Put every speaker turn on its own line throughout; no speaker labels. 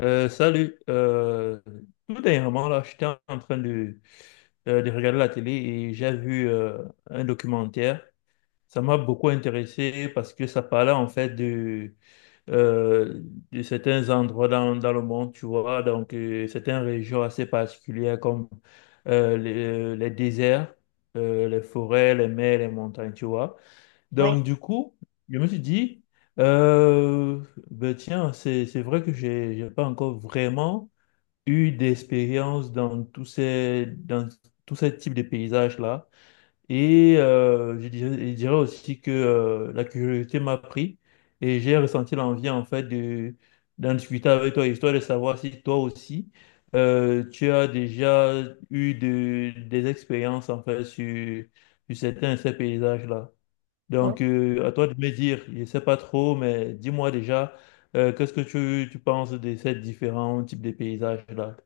Salut. Tout dernièrement, là, j'étais en train de regarder la télé et j'ai vu un documentaire. Ça m'a beaucoup intéressé parce que ça parlait en fait de, euh, de certains endroits dans le monde, tu vois, donc certaines régions assez particulières comme les déserts, les forêts, les mers, les montagnes, tu vois.
Oui,
Donc, du coup, je me suis dit, euh, ben tiens, c'est vrai que j'ai pas encore vraiment eu d'expérience dans dans tous ces types de paysages-là. Et je dirais aussi que la curiosité m'a pris et j'ai ressenti l'envie, en fait, d'en discuter avec toi, histoire de savoir si toi aussi, tu as déjà eu des expériences, en fait, sur certains de ces paysages-là.
oui.
Donc, à toi de me dire, je ne sais pas trop, mais dis-moi déjà, qu'est-ce que tu penses de ces différents types de paysages-là?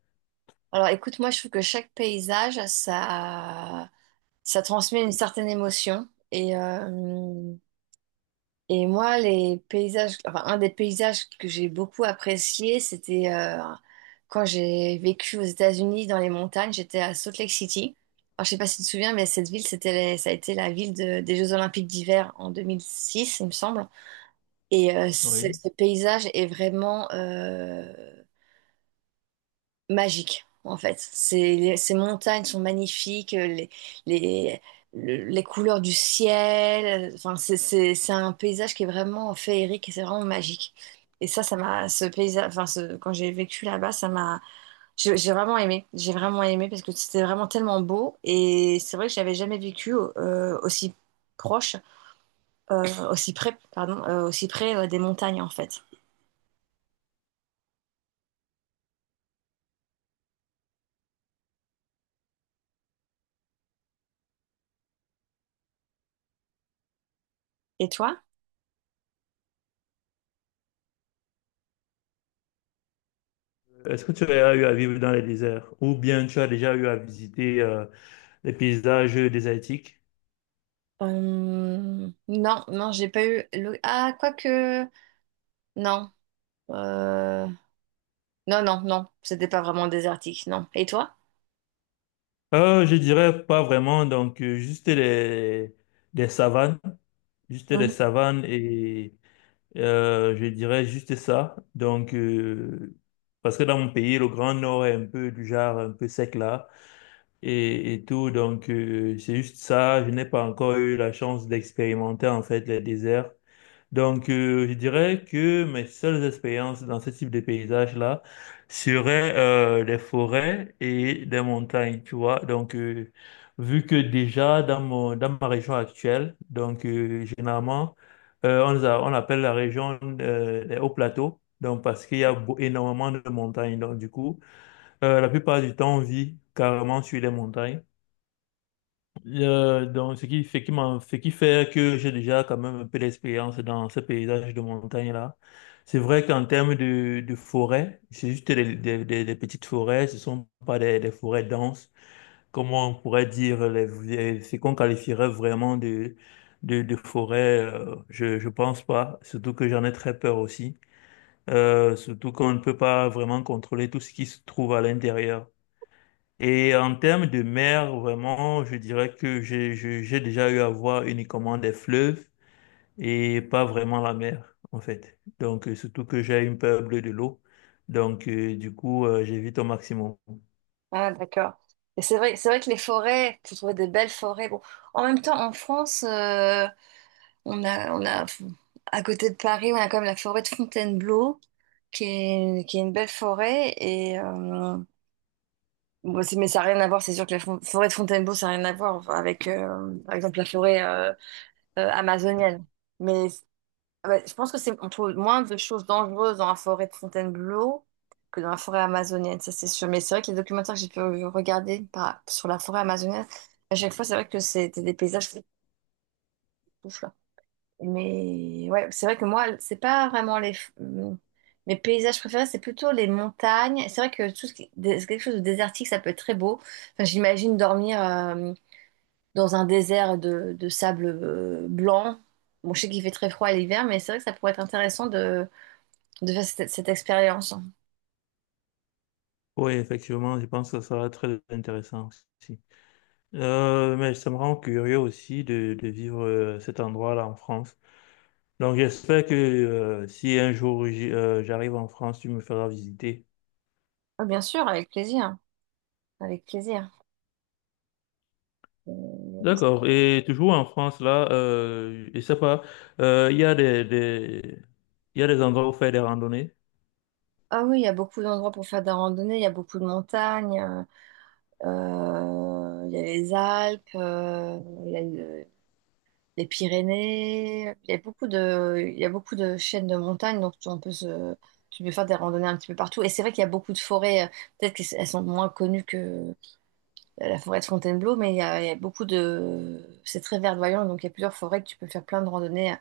Alors écoute, moi je trouve que chaque paysage, ça transmet une certaine émotion. Et moi, les paysages, enfin, un des paysages que j'ai beaucoup apprécié, c'était quand j'ai vécu aux États-Unis dans les montagnes, j'étais à Salt Lake City. Alors, je sais pas si tu te souviens, mais cette ville, c'était ça a été la ville des Jeux Olympiques d'hiver en 2006, il me semble. Et euh, ce
Oui.
ce paysage est vraiment magique, en fait. Ces montagnes sont magnifiques, les, les couleurs du ciel. Enfin, c'est un paysage qui est vraiment féerique et c'est vraiment magique. Et ce paysage, enfin, quand j'ai vécu là-bas, ça m'a, j'ai vraiment aimé. J'ai vraiment aimé parce que c'était vraiment tellement beau. Et c'est vrai que j'avais jamais vécu aussi proche, aussi près, pardon, aussi près des montagnes, en fait. Et toi?
Est-ce que tu as eu à vivre dans les déserts ou bien tu as déjà eu à visiter les paysages désertiques?
Non, non, j'ai pas eu. Ah, quoique. Non. Euh, Non, non, non. C'était pas vraiment désertique, non. Et toi?
Je dirais pas vraiment, donc juste les savanes, juste les
Mhm.
savanes et je dirais juste ça. Donc, parce que dans mon pays, le Grand Nord est un peu du genre un peu sec là. Et et, tout. Donc, c'est juste ça. Je n'ai pas encore eu la chance d'expérimenter en fait les déserts. Donc, je dirais que mes seules expériences dans ce type de paysage-là seraient les forêts et des montagnes, tu vois. Donc, vu que déjà dans dans ma région actuelle, donc généralement, on, on appelle la région des hauts plateaux. Donc, parce qu'il y a énormément de montagnes. Donc, du coup, la plupart du temps, on vit carrément sur les montagnes. Donc, ce qui fait que j'ai déjà quand même un peu d'expérience dans ce paysage de montagne-là. C'est vrai qu'en termes de forêt, c'est juste des petites forêts, ce sont pas des forêts denses, comme on pourrait dire, ce qu'on qualifierait vraiment de forêt, je pense pas, surtout que j'en ai très peur aussi. Surtout qu'on ne peut pas vraiment contrôler tout ce qui se trouve à l'intérieur. Et en termes de mer, vraiment, je dirais que j'ai déjà eu à voir uniquement des fleuves et pas vraiment la mer, en fait. Donc, surtout que j'ai une peur bleue de l'eau. Donc, du coup, j'évite au maximum.
Ah, d'accord. Et c'est vrai que les forêts, tu trouver des belles forêts. Bon, en même temps, en France, on a, à côté de Paris, on a quand même la forêt de Fontainebleau, qui est une belle forêt. Et bon, mais ça n'a rien à voir. C'est sûr que la forêt de Fontainebleau, ça n'a rien à voir avec, par exemple, la forêt amazonienne. Mais ah bah, je pense que on trouve moins de choses dangereuses dans la forêt de Fontainebleau que dans la forêt amazonienne, ça c'est sûr. Mais c'est vrai que les documentaires que j'ai pu regarder sur la forêt amazonienne, à chaque fois, c'est vrai que c'était des paysages ouf, là. Mais ouais, c'est vrai que moi, c'est pas vraiment hum, mes paysages préférés, c'est plutôt les montagnes. Et c'est vrai que tout ce qui quelque chose de désertique, ça peut être très beau. Enfin, j'imagine dormir dans un désert de sable blanc. Bon, je sais qu'il fait très froid à l'hiver, mais c'est vrai que ça pourrait être intéressant de faire cette expérience.
Oui, effectivement, je pense que ça sera très intéressant aussi. Mais ça me rend curieux aussi de vivre cet endroit-là en France. Donc, j'espère que si un jour j'arrive en France, tu me feras visiter.
Ah, bien sûr, avec plaisir, avec plaisir. Euh,
D'accord. Et toujours en France, là, je sais pas, euh, il y a des, des, il y a des endroits où faire des randonnées.
Ah oui, il y a beaucoup d'endroits pour faire de la randonnée, il y a beaucoup de montagnes, il y a les Alpes, il y a les Pyrénées, il y a il y a beaucoup de chaînes de montagnes, donc on peut tu peux faire des randonnées un petit peu partout. Et c'est vrai qu'il y a beaucoup de forêts, peut-être qu'elles sont moins connues que la forêt de Fontainebleau, mais il y a beaucoup de, c'est très verdoyant, donc il y a plusieurs forêts que tu peux faire plein de randonnées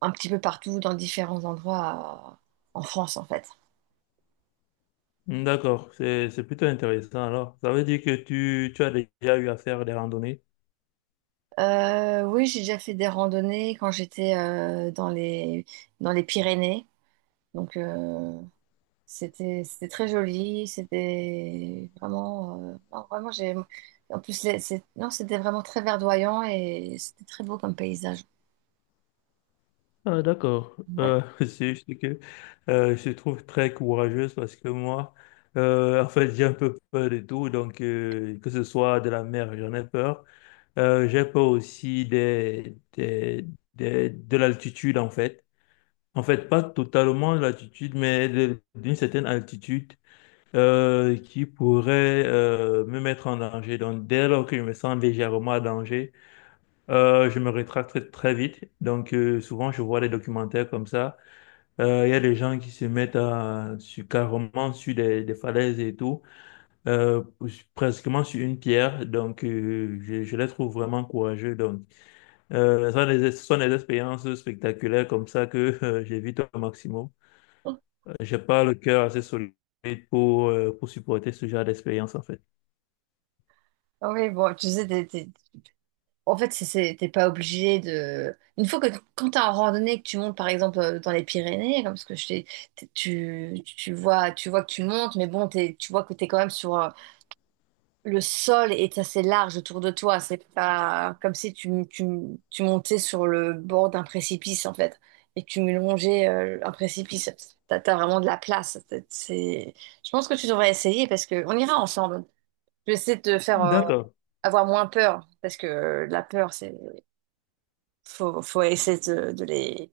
un petit peu partout, dans différents endroits en France, en fait.
Hmm, d'accord. C'est plutôt intéressant. Alors, ça veut dire que tu as déjà eu à faire des randonnées.
Oui, j'ai déjà fait des randonnées quand j'étais dans les Pyrénées. Donc, c'était très joli. C'était vraiment. Non, vraiment, j'ai. En plus, non, c'était vraiment très verdoyant et c'était très beau comme paysage.
Ah, d'accord.
Ouais.
C'est juste que je te trouve très courageuse parce que moi, en fait, j'ai un peu peur de tout. Donc, que ce soit de la mer, j'en ai peur. J'ai peur aussi de l'altitude, en fait. En fait, pas totalement l'altitude, mais d'une certaine altitude qui pourrait me mettre en danger. Donc, dès lors que je me sens légèrement en danger, je me rétracte très vite. Donc, souvent, je vois des documentaires comme ça. Il y a des gens qui se mettent carrément sur des falaises et tout, euh, presquement sur une pierre. Donc, je les trouve vraiment courageux. Donc, ce sont des expériences spectaculaires comme ça que j'évite au maximum. J'ai pas le cœur assez solide pour supporter ce genre d'expérience, en fait.
Ah oui, bon, tu sais, en fait, t'es pas obligé de. Une fois que quand t'es en randonnée, que tu montes par exemple dans les Pyrénées, comme ce que je t'ai, tu vois que tu montes, mais bon, tu vois que t'es quand même sur le sol et c'est assez large autour de toi. C'est pas comme si tu montais sur le bord d'un précipice en fait et que tu me longeais un précipice. T'as vraiment de la place. Je pense que tu devrais essayer parce que on ira ensemble. Je vais essayer de te faire
D'accord.
avoir moins peur parce que la peur, c'est faut, faut essayer de les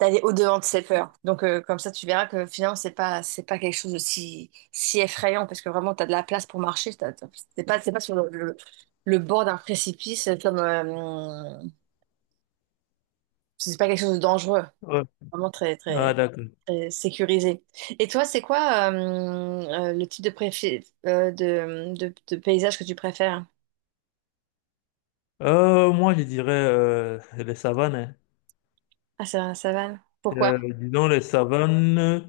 d'aller au-devant de ses peurs. Donc comme ça tu verras que finalement c'est pas quelque chose de si effrayant parce que vraiment tu as de la place pour marcher, c'est pas sur le bord d'un précipice comme c'est pas quelque chose de dangereux,
Ouais.
vraiment
Ah, d'accord.
très sécurisé. Et toi, c'est quoi le type de, de paysage que tu préfères?
Moi, je dirais les savanes, hein.
Ah, c'est la savane. Pourquoi?
Disons les savanes,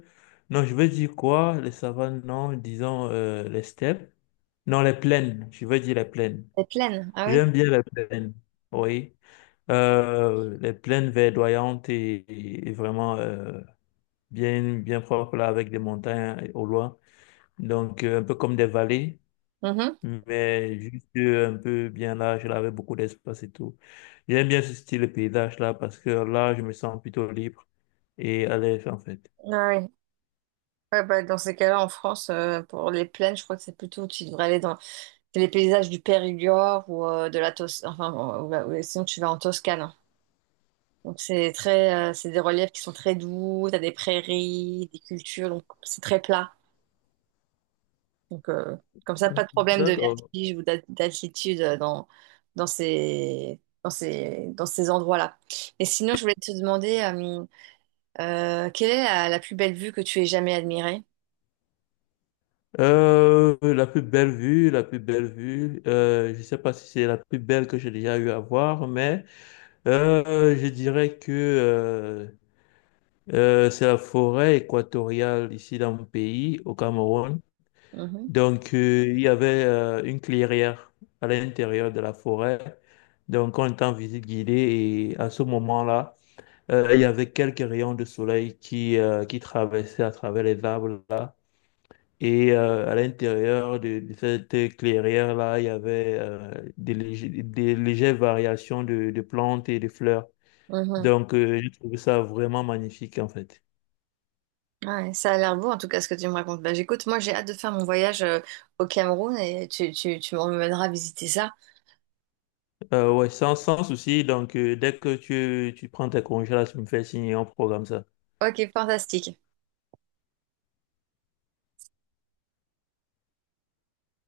non, je veux dire quoi? Les savanes, non. Disons les steppes. Non, les plaines. Je veux dire les plaines.
Les plaines, ah oui.
J'aime bien les plaines. Oui. Les plaines verdoyantes et vraiment bien, bien propres là, avec des montagnes au loin. Donc, un peu comme des vallées.
Mhm.
Mais juste un peu bien large, là, avec beaucoup d'espace et tout. J'aime bien ce style de paysage là parce que là, je me sens plutôt libre et à l'aise en fait.
Ah oui. Ouais, bah, dans ces cas-là, en France, pour les plaines, je crois que c'est plutôt, tu devrais aller dans c'est les paysages du Périgord ou de la Toscane, enfin, bon, sinon tu vas en Toscane, hein. Donc c'est très, c'est des reliefs qui sont très doux, t'as des prairies, des cultures, donc c'est très plat. Donc comme ça, pas de problème de
D'accord.
vertige ou d'altitude dans dans ces endroits-là. Et sinon, je voulais te demander, quelle est la plus belle vue que tu aies jamais admirée?
La plus belle vue, la plus belle vue, je sais pas si c'est la plus belle que j'ai déjà eu à voir, mais je dirais que c'est la forêt équatoriale ici dans mon pays, au Cameroun.
Mhm,
Donc, il y avait une clairière à l'intérieur de la forêt. Donc, on était en visite guidée et à ce moment-là, il y avait quelques rayons de soleil qui traversaient à travers les arbres là. Et à l'intérieur de cette clairière-là, il y avait des légères variations de plantes et de fleurs.
mhm.
Donc, j'ai trouvé ça vraiment magnifique en fait.
Ouais, ça a l'air beau en tout cas ce que tu me racontes. Bah, j'écoute, moi j'ai hâte de faire mon voyage au Cameroun et tu m'emmèneras visiter ça.
Ouais, sans souci. Donc, dès que tu prends tes congés là, tu me fais signer, on programme ça.
Ok, fantastique.